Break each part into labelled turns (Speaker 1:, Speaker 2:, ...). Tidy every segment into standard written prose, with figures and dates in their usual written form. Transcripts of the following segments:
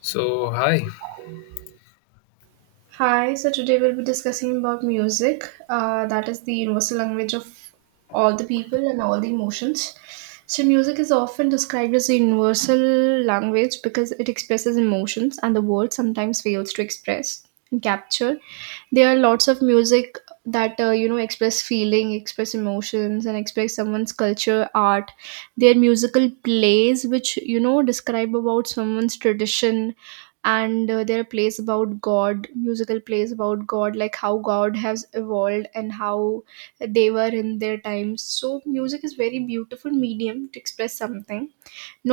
Speaker 1: So hi,
Speaker 2: Hi, so today we'll be discussing about music. That is the universal language of all the people and all the emotions. So, music is often described as a universal language because it expresses emotions and the world sometimes fails to express and capture, there are lots of music that express feeling, express emotions and express someone's culture, art. There are musical plays which describe about someone's tradition, and there are plays about god, musical plays about god, like how god has evolved and how they were in their times. So music is very beautiful medium to express something,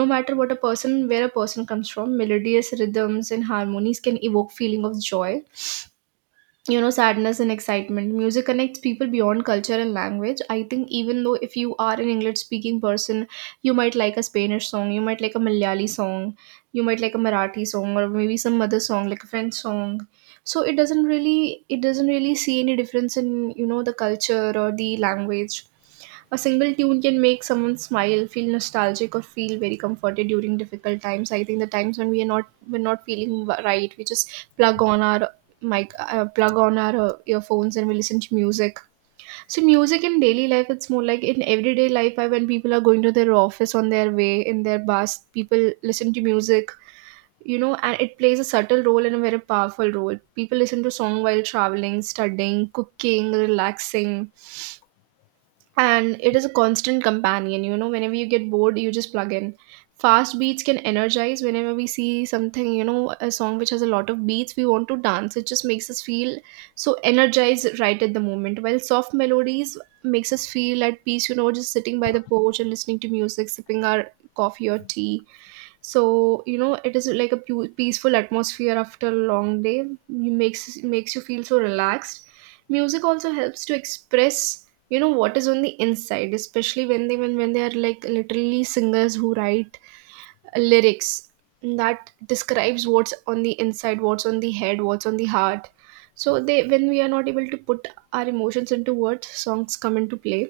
Speaker 2: no matter what a person, where a person comes from. Melodious rhythms and harmonies can evoke feeling of joy, sadness and excitement. Music connects people beyond culture and language. I think even though if you are an English speaking person, you might like a Spanish song, you might like a Malayali song, you might like a Marathi song, or maybe some other song like a French song. So it doesn't really see any difference in the culture or the language. A single tune can make someone smile, feel nostalgic, or feel very comforted during difficult times. I think the times when we're not feeling right, we just plug on our mic, plug on our earphones, and we listen to music. So music in daily life, it's more like in everyday life. I, when people are going to their office on their way in their bus, people listen to music. You know, and it plays a subtle role and a very powerful role. People listen to song while traveling, studying, cooking, relaxing, and it is a constant companion. You know, whenever you get bored, you just plug in. Fast beats can energize. Whenever we see something, a song which has a lot of beats, we want to dance. It just makes us feel so energized right at the moment, while soft melodies makes us feel at peace. You know, just sitting by the porch and listening to music, sipping our coffee or tea. So you know, it is like a peaceful atmosphere after a long day. You, makes you feel so relaxed. Music also helps to express, you know, what is on the inside, especially when they when they are, like, literally singers who write lyrics that describes what's on the inside, what's on the head, what's on the heart. So they, when we are not able to put our emotions into words, songs come into play.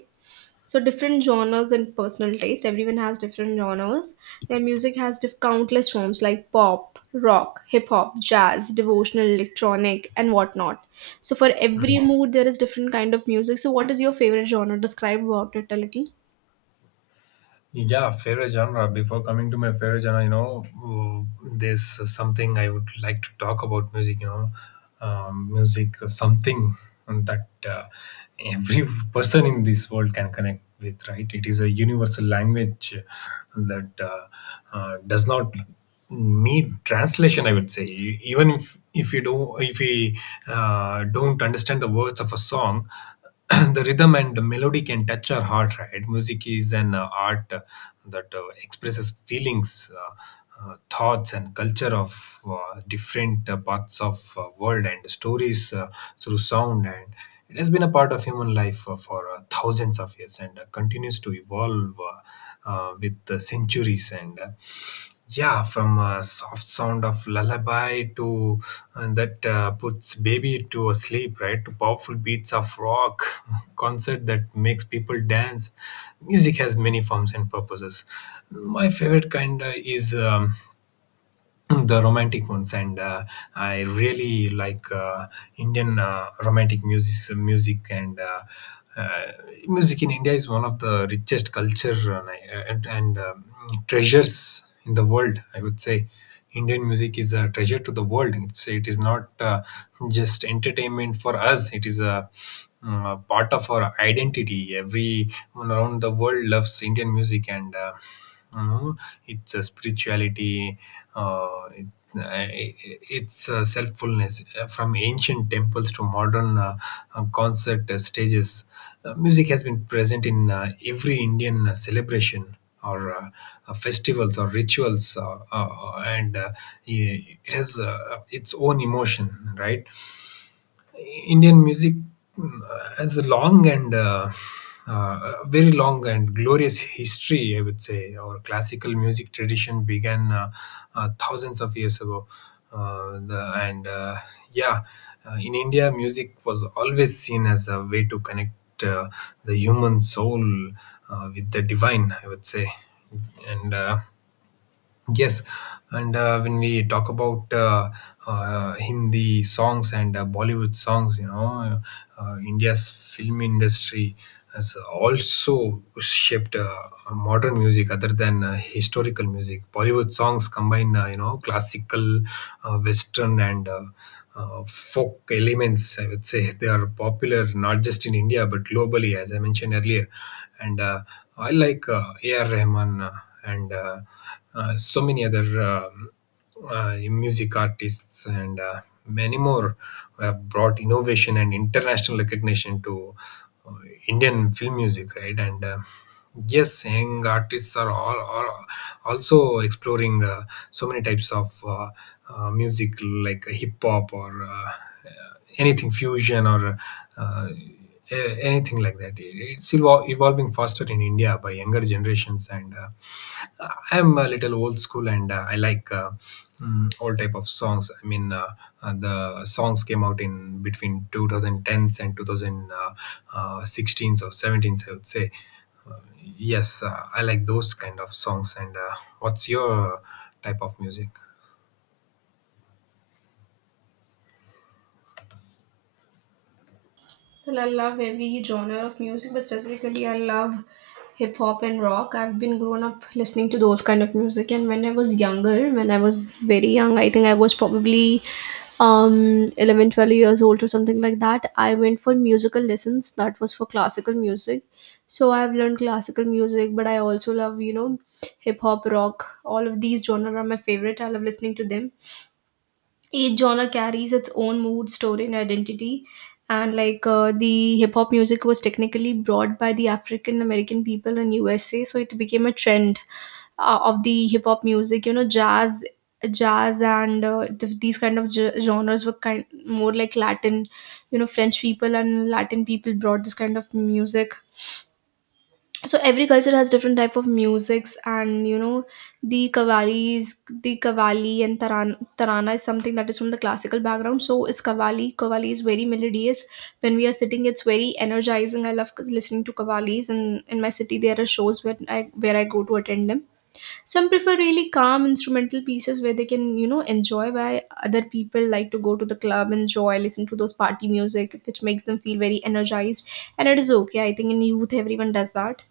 Speaker 2: So, different genres and personal taste. Everyone has different genres. Their music has countless forms like pop, rock, hip hop, jazz, devotional, electronic and whatnot. So for every mood there is different kind of music. So what is your favorite genre? Describe about it a little.
Speaker 1: yeah, favorite genre. Before coming to my favorite genre, there's something I would like to talk about music. Music something that every person in this world can connect with. Right? It is a universal language that does not need translation. I would say, E- even if you don't if we don't understand the words of a song. The rhythm and the melody can touch our heart, right? Music is an art that expresses feelings, thoughts, and culture of different parts of world and stories, through sound, and it has been a part of human life for thousands of years and continues to evolve, with the centuries. From a soft sound of lullaby to that puts baby to a sleep, right? To powerful beats of rock concert that makes people dance. Music has many forms and purposes. My favorite kind is the romantic ones, and I really like indian romantic music and uh, music in india is one of the richest culture, and treasures in the world, I would say. Indian music is a treasure to the world. It is not just entertainment for us. It is a part of our identity. Everyone around the world loves indian music. You know, it's a spirituality. uh, it, uh, it's selffulness. From ancient temples to modern concert stages, music has been present in every indian celebration or festivals or rituals. I- it has its own emotion, right? Indian music, mm, has a long and, very long and glorious history, I would say. Our classical music tradition began thousands of years ago. Uh, the, and uh, yeah, in India, music was always seen as a way to connect the human soul with the divine, I would say. And Yes, and When we talk about Hindi songs and Bollywood songs, you know, India's film industry has also shaped modern music other than historical music. Bollywood songs combine, you know, classical, Western, and, folk elements. I would say they are popular not just in India but globally, as I mentioned earlier. And I like A.R. Rahman. And So many other, music artists and many more who have brought innovation and international recognition to uh, Indian film music, right? And Yes, young artists are also exploring so many types of music like hip hop or anything fusion or uh, anything like that. It's still evolving faster in India by younger generations. And. I'm a little old school, and I like, all type of songs. The songs came out in between 2010s and 2016s or 17s, I would say. Yes, I like those kind of songs. And What's your type of music?
Speaker 2: Well, I love every genre of music, but specifically, I love hip hop and rock. I've been grown up listening to those kind of music, and when I was younger, when I was very young, I think I was probably um 11, 12 years old or something like that. I went for musical lessons, that was for classical music. So I've learned classical music, but I also love, you know, hip hop, rock, all of these genre are my favorite. I love listening to them. Each genre carries its own mood, story and identity. And like, the hip hop music was technically brought by the African American people in USA, so it became a trend of the hip hop music. You know, jazz, and these kind of genres were kind more like Latin. You know, French people and Latin people brought this kind of music. So every culture has different type of musics. And you know, the qavalis, the kavali and tarana is something that is from the classical background, so is kavali. Kavali is very melodious. When we are sitting, it's very energizing. I love listening to kavalis. And in my city there are shows where I go to attend them. Some prefer really calm instrumental pieces where they can, you know, enjoy, while other people like to go to the club, enjoy, listen to those party music which makes them feel very energized. And it is okay, I think in youth everyone does that.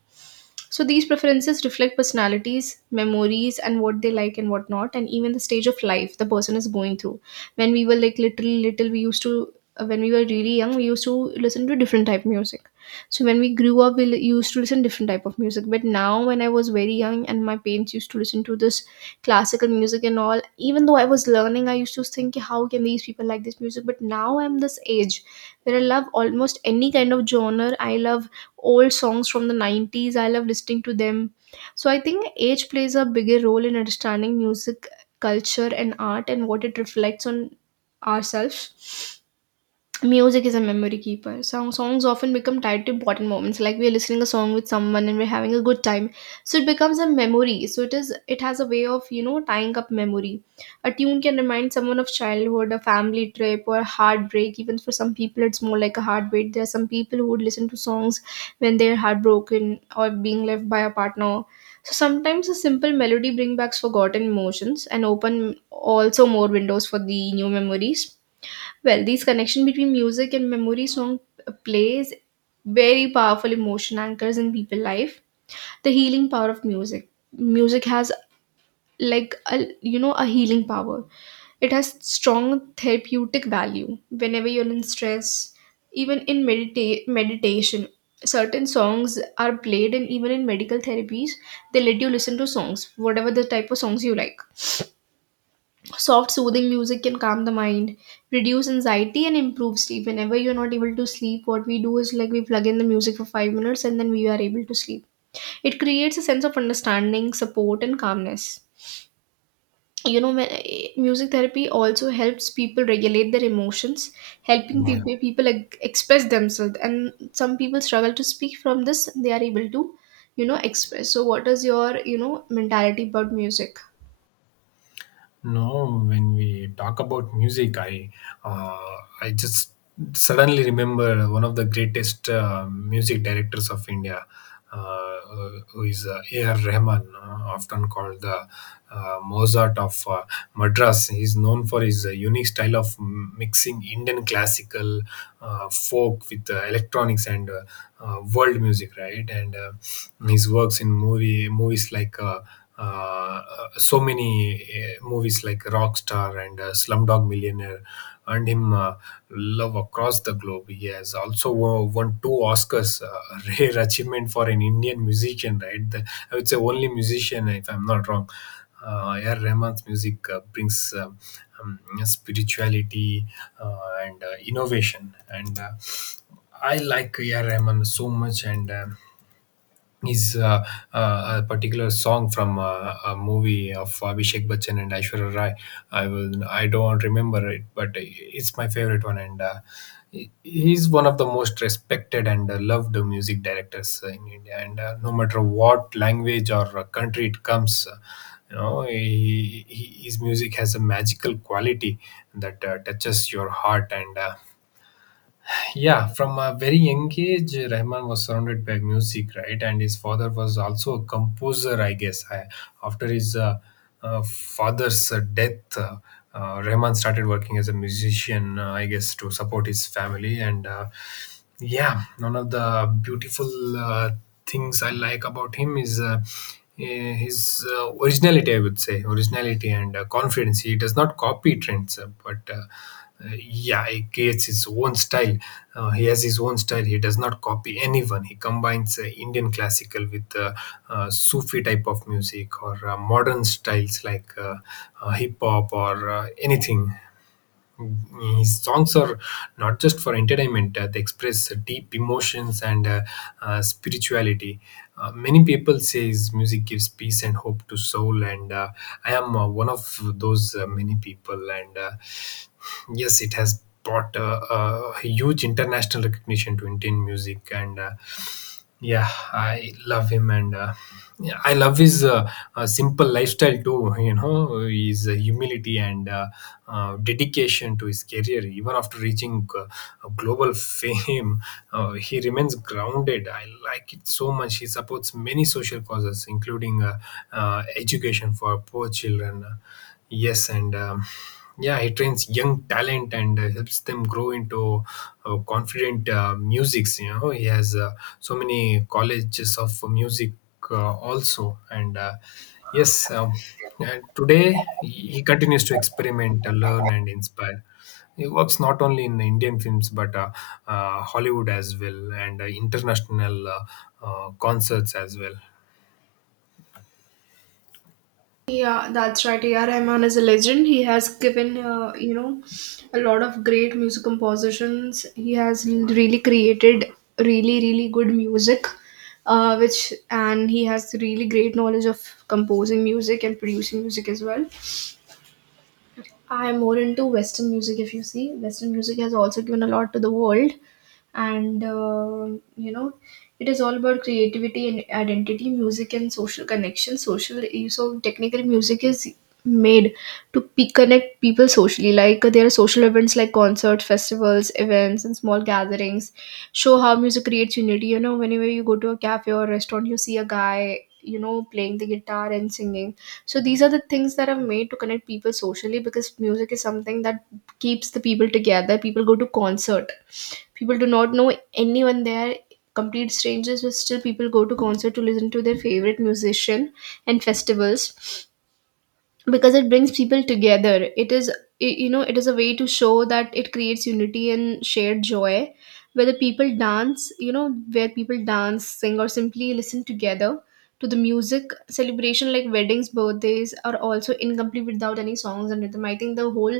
Speaker 2: So these preferences reflect personalities, memories, and what they like and what not, and even the stage of life the person is going through. When we were like little, we used to, when we were really young, we used to listen to different type of music. So when we grew up, we used to listen different type of music. But now, when I was very young, and my parents used to listen to this classical music and all, even though I was learning, I used to think, "Yeah, how can these people like this music?" But now I'm this age where I love almost any kind of genre. I love old songs from the 90s, I love listening to them. So I think age plays a bigger role in understanding music, culture and art and what it reflects on ourselves. Music is a memory keeper. Songs often become tied to important moments, like we are listening a song with someone and we're having a good time. So it becomes a memory. So it is. It has a way of, you know, tying up memory. A tune can remind someone of childhood, a family trip, or heartbreak. Even for some people, it's more like a heartbreak. There are some people who would listen to songs when they're heartbroken or being left by a partner. So sometimes a simple melody brings back forgotten emotions and open also more windows for the new memories. Well, this connection between music and memory, song plays very powerful emotion anchors in people life. The healing power of music. Music has like, a you know, a healing power. It has strong therapeutic value. Whenever you're in stress, even in meditation, certain songs are played, and even in medical therapies, they let you listen to songs, whatever the type of songs you like. Soft, soothing music can calm the mind, reduce anxiety, and improve sleep. Whenever you're not able to sleep, what we do is like we plug in the music for 5 minutes and then we are able to sleep. It creates a sense of understanding, support, and calmness. You know, music therapy also helps people regulate their emotions, helping
Speaker 1: Yeah.
Speaker 2: people, like, express themselves. And some people struggle to speak from this, they are able to, you know, express. So, what is your, you know, mentality about music?
Speaker 1: No, when we talk about music, uh, I just suddenly remember one of the greatest music directors of India, uh, who is A.R. Rahman, often called the Mozart of Madras. He's known for his unique style of mixing Indian classical, folk with electronics and, world music, right? And His works in movies like. Uh, so many movies like Rockstar and Slumdog Millionaire earned him love across the globe. He has also won two Oscars, a rare achievement for an Indian musician, right? The, I would say only musician, if I'm not wrong. A.R. Rahman's music brings, um, spirituality uh, and innovation, and, I like A.R. Rahman so much, and is a particular song from a movie of Abhishek Bachchan and Aishwarya Rai. I don't remember it, but it's my favorite one. He's one of the most respected and loved music directors in India. And No matter what language or country it comes. His music has a magical quality that touches your heart. And yeah From a very young age, rahman was surrounded by music, right? And his father was also a composer, I guess. After his, father's death, rahman started working as a musician, I guess, to support his family. And Yeah, one of the beautiful things I like about him is, his originality, I would say, originality and confidence. He does not copy trends, but yeah, he creates his own style. He has his own style. He does not copy anyone. He combines Indian classical with, Sufi type of music or modern styles like hip hop or anything. His songs are not just for entertainment. They express deep emotions and, spirituality. Many people say his music gives peace and hope to soul. And I am one of those many people. And Yes, it has brought, a huge international recognition to indian music. And Yeah, I love him. And Yeah, I love his simple lifestyle too. You know, his humility and, dedication to his career. Even after reaching a global fame, he remains grounded. I like it so much. He supports many social causes, including education for poor children. Yes, and yeah, he trains young talent and helps them grow into confident musics. You know, he has so many colleges of music also. And Yes, and today he continues to experiment, learn, and inspire. He works not only in Indian films but, Hollywood as well, and international, concerts as well.
Speaker 2: Yeah, that's right. A.R. Rahman is a legend. He has given, you know, a lot of great music compositions. He has really created really, really good music, which and he has really great knowledge of composing music and producing music as well. I'm more into Western music. If you see, Western music has also given a lot to the world. And um, you know, it is all about creativity and identity, music and social connection, social. So technical music is made to connect people socially. Like, there are social events like concerts, festivals, events and small gatherings, show how music creates unity. You know, whenever you go to a cafe or restaurant, you see a guy, you know, playing the guitar and singing. So these are the things that are made to connect people socially, because music is something that keeps the people together. People go to concert, people do not know anyone there, complete strangers, but still people go to concert to listen to their favorite musician and festivals, because it brings people together. It is, you know, it is a way to show that it creates unity and shared joy, where the people dance. You know, where people dance, sing, or simply listen together to the music. Celebration like weddings, birthdays are also incomplete without any songs and rhythm. I think the whole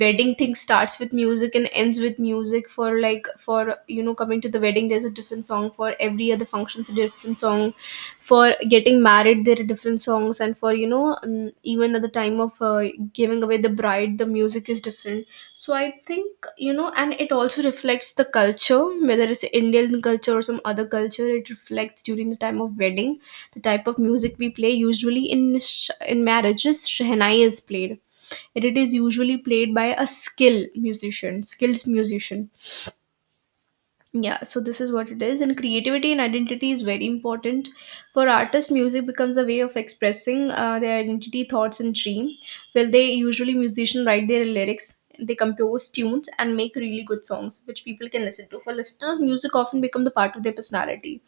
Speaker 2: wedding thing starts with music and ends with music. For like, for, you know, coming to the wedding, there's a different song for every other function. It's a different song for getting married, there are different songs, and for, you know, even at the time of, giving away the bride, the music is different. So I think, you know, and it also reflects the culture, whether it's Indian culture or some other culture, it reflects during the time of wedding. The type of music we play usually in in marriages, shehnai is played, and it is usually played by a skilled musician. Yeah, so this is what it is. And creativity and identity is very important. For artists, music becomes a way of expressing their identity, thoughts, and dream. Well, they usually musicians write their lyrics, they compose tunes, and make really good songs, which people can listen to. For listeners, music often become the part of their personality,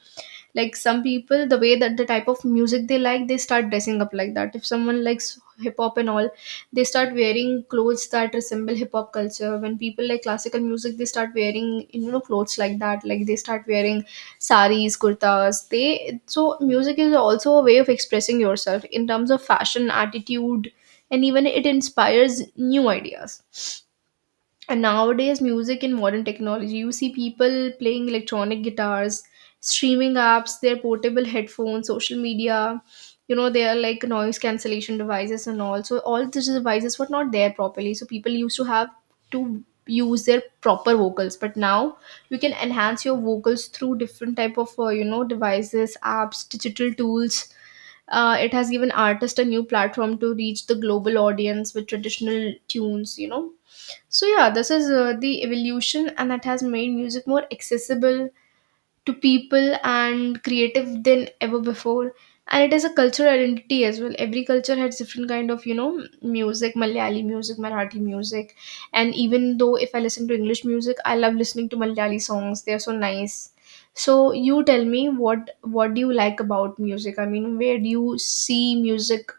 Speaker 2: like some people, the way that the type of music they like, they start dressing up like that. If someone likes hip hop and all, they start wearing clothes that resemble hip hop culture. When people like classical music, they start wearing, you know, clothes like that, like they start wearing saris, kurtas. They, so music is also a way of expressing yourself in terms of fashion, attitude, and even it inspires new ideas. And nowadays music and modern technology, you see people playing electronic guitars, streaming apps, their portable headphones, social media. You know, they are like noise cancellation devices and all. So all these devices were not there properly, so people used to have to use their proper vocals. But now you can enhance your vocals through different type of you know, devices, apps, digital tools. It has given artists a new platform to reach the global audience with traditional tunes, you know. So yeah, this is the evolution, and that has made music more accessible to people and creative than ever before. And it is a cultural identity as well. Every culture has different kind of, you know, music, Malayali music, Marathi music, and even though if I listen to English music, I love listening to Malayali songs. They are so nice. So you tell me what do you like about music? I mean, where do you see music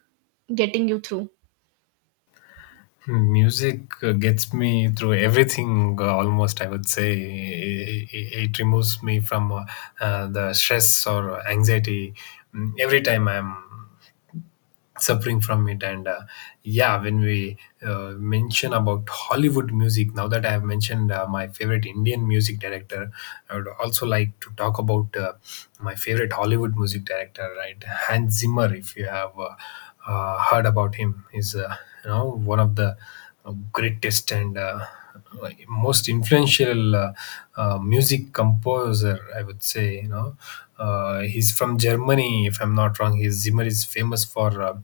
Speaker 2: getting you through?
Speaker 1: Hmm, music gets me through everything, almost, I would say. It removes me from, the stress or anxiety, every time I'm suffering from it. And Yeah, when we mention about Hollywood music, now that I have mentioned my favorite Indian music director, I would also like to talk about my favorite Hollywood music director, right? Hans Zimmer, if you have, heard about him, is you know, one of the greatest and most influential music composer, I would say. You know, he's from Germany, if I'm not wrong. His Zimmer is famous for,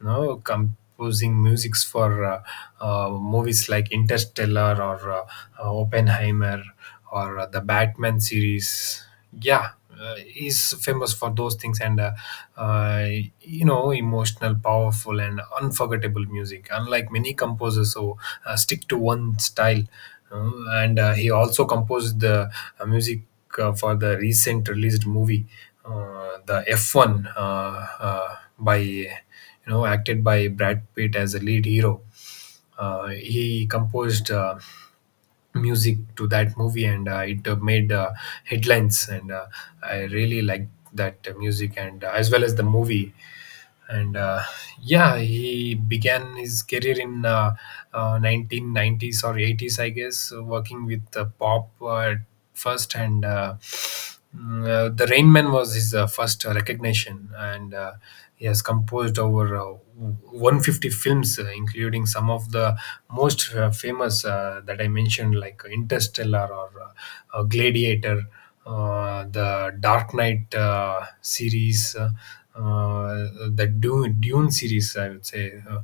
Speaker 1: you know, composing musics for movies like Interstellar or, Oppenheimer or the Batman series. Yeah, is famous for those things, and, uh, you know, emotional, powerful and unforgettable music, unlike many composers who stick to one style. Uh, and He also composed the music for the recent released movie, the F1, by you know, acted by brad pitt as a lead hero. He composed music to that movie, and it made headlines. And I really liked that music, and as well as the movie. And yeah He began his career in, 1990s or 80s, I guess, working with pop at first. The rain man was his first recognition. And He has composed over 150 films, including some of the most famous that I mentioned, like interstellar or, gladiator, the Dark Knight series, the Dune series, I would say.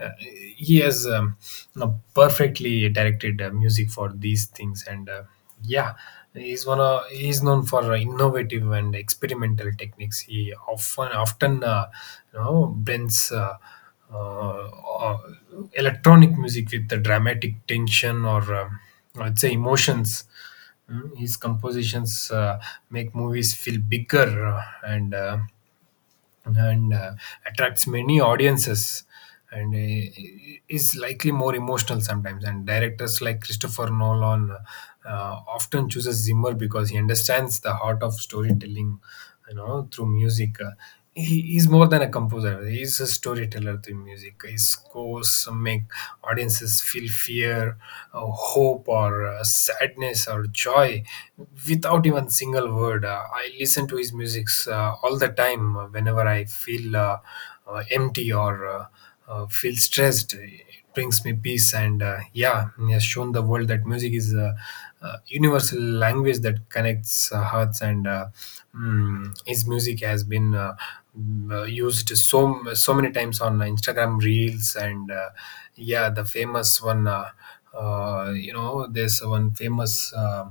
Speaker 1: uh, he has, you know, perfectly directed music for these things. And Yeah, he's one of he's known for innovative and experimental techniques. He often you know, blends, uh, uh, electronic music with the dramatic tension or, I'd say, emotions. His compositions make movies feel bigger, and attracts many audiences, and is likely more emotional sometimes, and directors like christopher nolan often chooses zimmer because he understands the heart of storytelling, you know, through music. He is more than a composer. He is a storyteller through music. His scores make audiences feel fear, hope, or sadness or joy without even single word. I listen to his music all the time whenever I feel empty or feel stressed. It brings me peace, and yeah, he has shown the world that music is a universal language that connects hearts, and his music used so many times on Instagram reels and yeah, the famous one, you know, there's one famous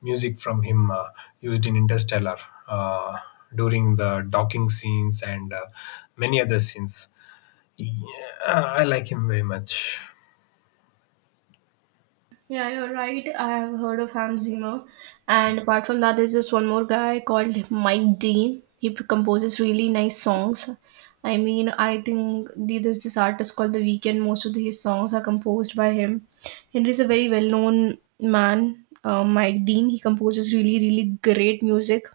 Speaker 1: music from him used in Interstellar uh, during the docking scenes and many other scenes. Yeah, I like him very much.
Speaker 2: Yeah, you're right. I have heard of Hans Zimmer. And apart from that, there's just one more guy called Mike Dean. He composes really nice songs. I mean, I think there's this artist called The Weeknd. Most of his songs are composed by him. Henry's a very well known man, Mike Dean. He composes really, really great music.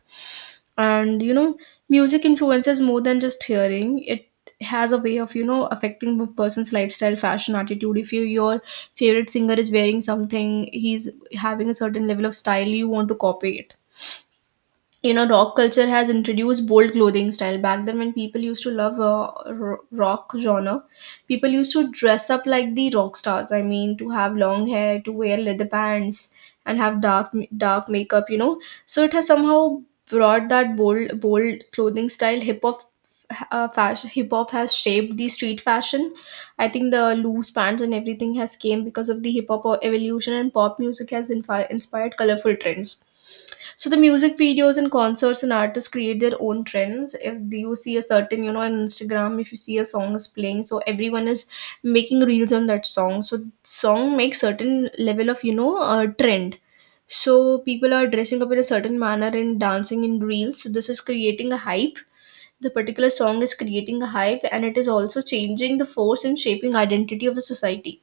Speaker 2: And you know, music influences more than just hearing it. Has a way of, you know, affecting a person's lifestyle, fashion, attitude. If you, your favorite singer is wearing something, he's having a certain level of style, you want to copy it. You know, rock culture has introduced bold clothing style. Back then, when people used to love rock genre, people used to dress up like the rock stars. I mean, to have long hair, to wear leather pants, and have dark makeup, you know. So it has somehow brought that bold clothing style. Hip hop, fashion, hip hop has shaped the street fashion. I think the loose pants and everything has came because of the hip hop evolution, and pop music has inspired colorful trends. So the music videos and concerts and artists create their own trends. If you see a certain, you know, on Instagram, if you see a song is playing, so everyone is making reels on that song. So song makes certain level of, you know, trend. So people are dressing up in a certain manner and dancing in reels. So this is creating a hype. The particular song is creating a hype, and it is also changing the force and shaping identity of the society.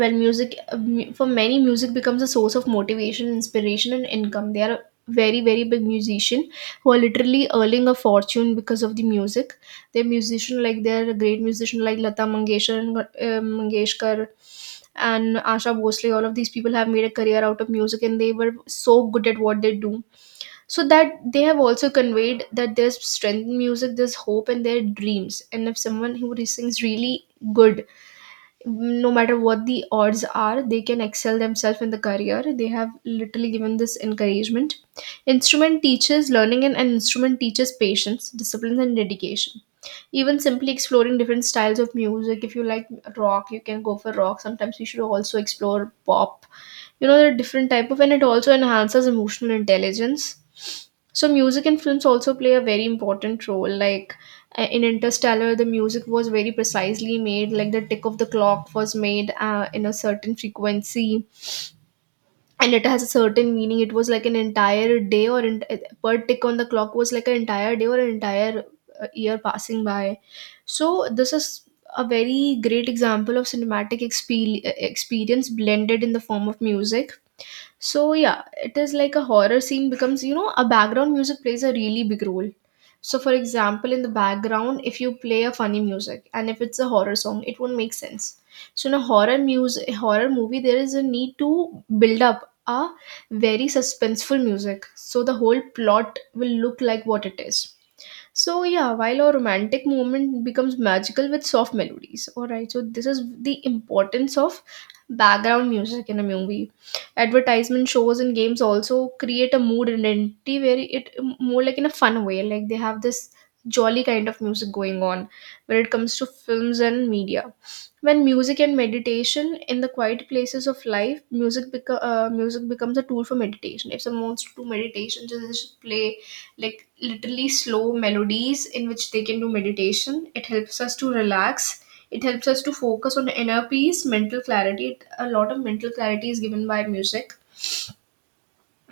Speaker 2: Well, music, for many, music becomes a source of motivation, inspiration, and income. They are a very big musician who are literally earning a fortune because of the music. They're musician, like they're a great musician, like Lata Mangeshkar and Mangeshkar and Asha Bhosle. All of these people have made a career out of music, and they were so good at what they do, so that they have also conveyed that there's strength in music, there's hope and their dreams. And if someone who sings really good, no matter what the odds are, they can excel themselves in the career. They have literally given this encouragement. Instrument teaches learning, and an instrument teaches patience, discipline, and dedication. Even simply exploring different styles of music, if you like rock, you can go for rock. Sometimes you should also explore pop. You know, there are different type of, and it also enhances emotional intelligence. So music and films also play a very important role. Like in Interstellar, the music was very precisely made. Like the tick of the clock was made in a certain frequency, and it has a certain meaning. It was like an entire day, or in, per tick on the clock was like an entire day or an entire year passing by. So this is a very great example of cinematic experience blended in the form of music. So yeah, it is like a horror scene becomes, you know, a background music plays a really big role. So for example, in the background, if you play a funny music and if it's a horror song, it won't make sense. So in a horror music, horror movie, there is a need to build up a very suspenseful music. So the whole plot will look like what it is. So yeah, while our romantic moment becomes magical with soft melodies. Alright, so this is the importance of background music in a movie. Advertisement shows and games also create a mood identity where it more like in a fun way. Like they have this jolly kind of music going on when it comes to films and media. When music and meditation in the quiet places of life, music music becomes a tool for meditation. If someone wants to do meditation, just play like literally slow melodies in which they can do meditation. It helps us to relax. It helps us to focus on inner peace, mental clarity. A lot of mental clarity is given by music.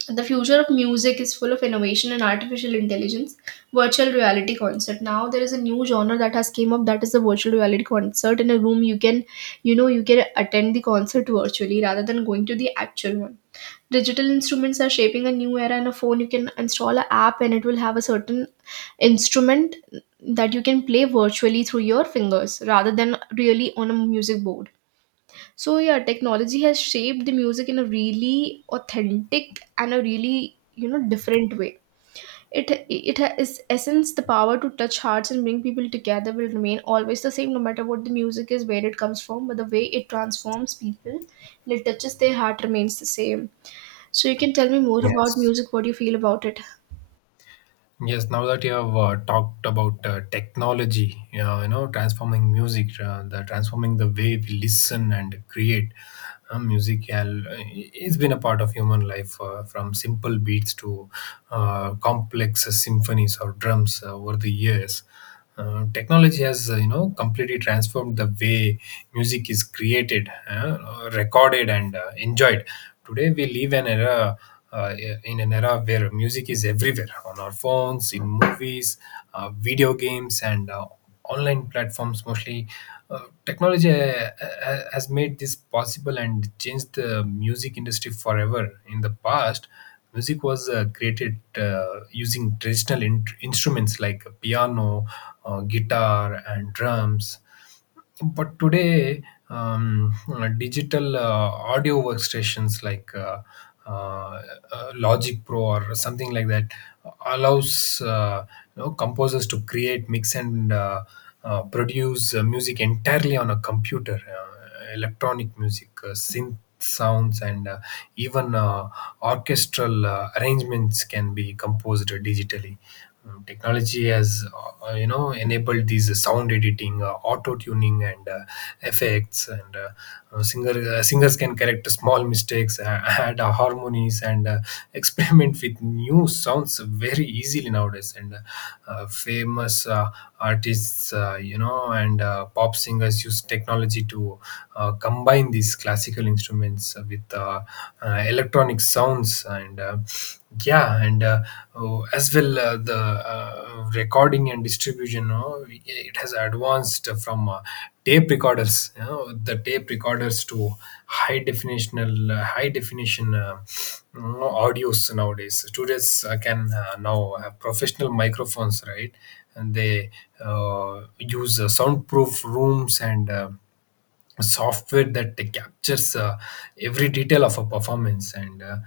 Speaker 2: The future of music is full of innovation and artificial intelligence. Virtual reality concert. Now there is a new genre that has came up, that is the virtual reality concert. In a room you can, you know, you can attend the concert virtually rather than going to the actual one. Digital instruments are shaping a new era. In a phone you can install an app, and it will have a certain instrument that you can play virtually through your fingers rather than really on a music board. So, yeah, technology has shaped the music in a really authentic and a really, you know, different way. It is essence, the power to touch hearts and bring people together will remain always the same, no matter what the music is, where it comes from, but the way it transforms people and it touches their heart remains the same. So you can tell me more about
Speaker 1: Yes.
Speaker 2: music, what you feel about it.
Speaker 1: Yes, now that you have talked about technology, you know, transforming music, the transforming the way we listen and create music, it's been a part of human life from simple beats to complex symphonies or drums over the years. Technology has you know completely transformed the way music is created recorded and enjoyed today. We live an era, uh, in an era where music is everywhere, on our phones, in movies, video games, and online platforms mostly. Technology has made this possible and changed the music industry forever. In the past, music was created using traditional instruments like piano, guitar, and drums, but today digital audio workstations like uh, Logic Pro or something like that allows, you know, composers to create, mix, and produce music entirely on a computer. Electronic music, synth sounds, and even orchestral arrangements can be composed digitally. Technology has, you know, enabled these sound editing, auto tuning, and effects, and uh, singer singers can correct small mistakes, add harmonies, and experiment with new sounds very easily nowadays. And famous artists, you know, and pop singers use technology to combine these classical instruments with electronic sounds and. Uh, yeah, and so as well, the uh, recording and distribution, you know, it has advanced from tape recorders, you know, the tape recorders to high definitional, high definition, you know, audios. Nowadays students can now have professional microphones, right, and they use soundproof rooms and software that captures every detail of a performance, and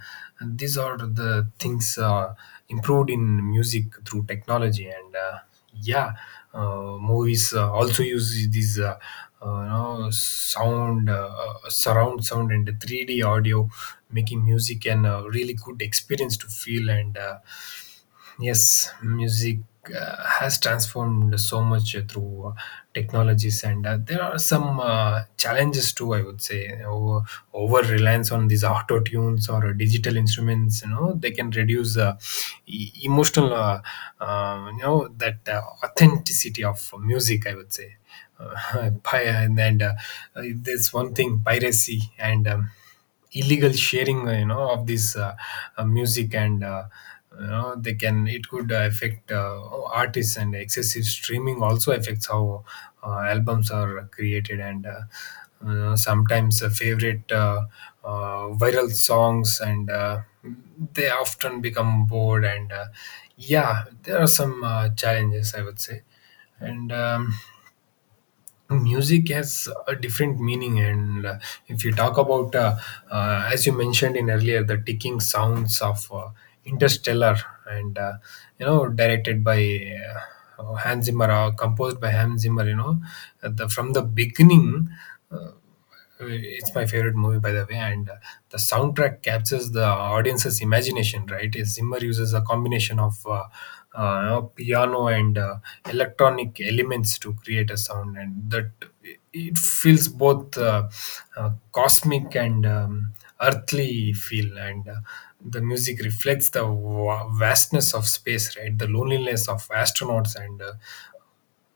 Speaker 1: and these are the things improved in music through technology, and yeah. Movies also use these you know sound, surround sound and 3D audio, making music and a really good experience to feel, and yes, music has transformed so much through technologies, and there are some challenges too, I would say. Over, over reliance on these auto tunes or digital instruments, you know, they can reduce emotional, you know, that authenticity of music, I would say. And there's one thing, piracy, and illegal sharing, you know, of this music, and you know, they can, it could affect artists, and excessive streaming also affects how albums are created, and sometimes favorite viral songs, and they often become bored, and yeah, there are some challenges, I would say. And music has a different meaning, and if you talk about, as you mentioned in earlier, the ticking sounds of Interstellar, and you know, directed by Hans Zimmer, or composed by Hans Zimmer, you know, from the beginning, uh, it's my favorite movie, by the way, and the soundtrack captures the audience's imagination, right? Zimmer uses a combination of you know, piano and electronic elements to create a sound, and that it feels both cosmic and earthly feel, and the music reflects the vastness of space, right, the loneliness of astronauts, and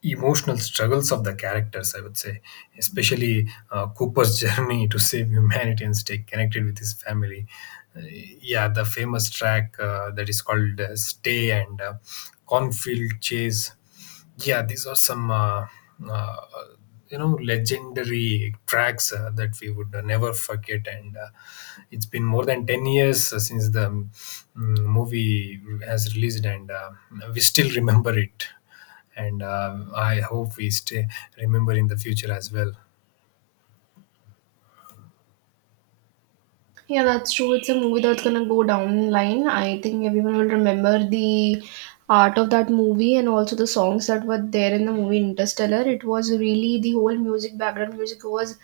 Speaker 1: emotional struggles of the characters, I would say, especially Cooper's journey to save humanity and stay connected with his family. Uh, yeah, the famous track that is called Stay, and Cornfield Chase. Yeah, these are some uh, you know, legendary tracks that we would never forget, and it's been more than 10 years since the movie has released, and we still remember it, and I hope we stay remember in the future as well.
Speaker 2: Yeah, that's true. It's a movie that's gonna go down in line. I think everyone will remember the art of that movie and also the songs that were there in the movie Interstellar. It was really, the whole music, background music, was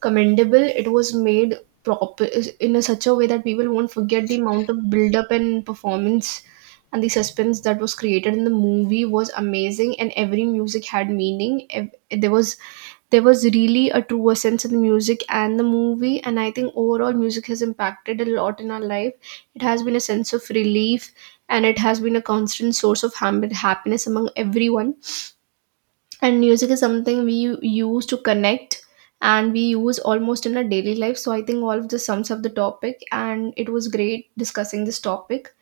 Speaker 2: commendable. It was made proper in a such a way that people won't forget the amount of build up and performance, and the suspense that was created in the movie was amazing, and every music had meaning. There was there was really a truer sense of the music and the movie. And I think overall music has impacted a lot in our life. It has been a sense of relief, and it has been a constant source of happiness among everyone. And music is something we use to connect, and we use almost in our daily life. So I think all of this sums up the topic, and it was great discussing this topic.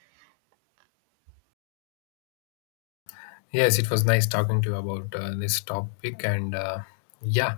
Speaker 1: Yes, it was nice talking to you about this topic. And yeah,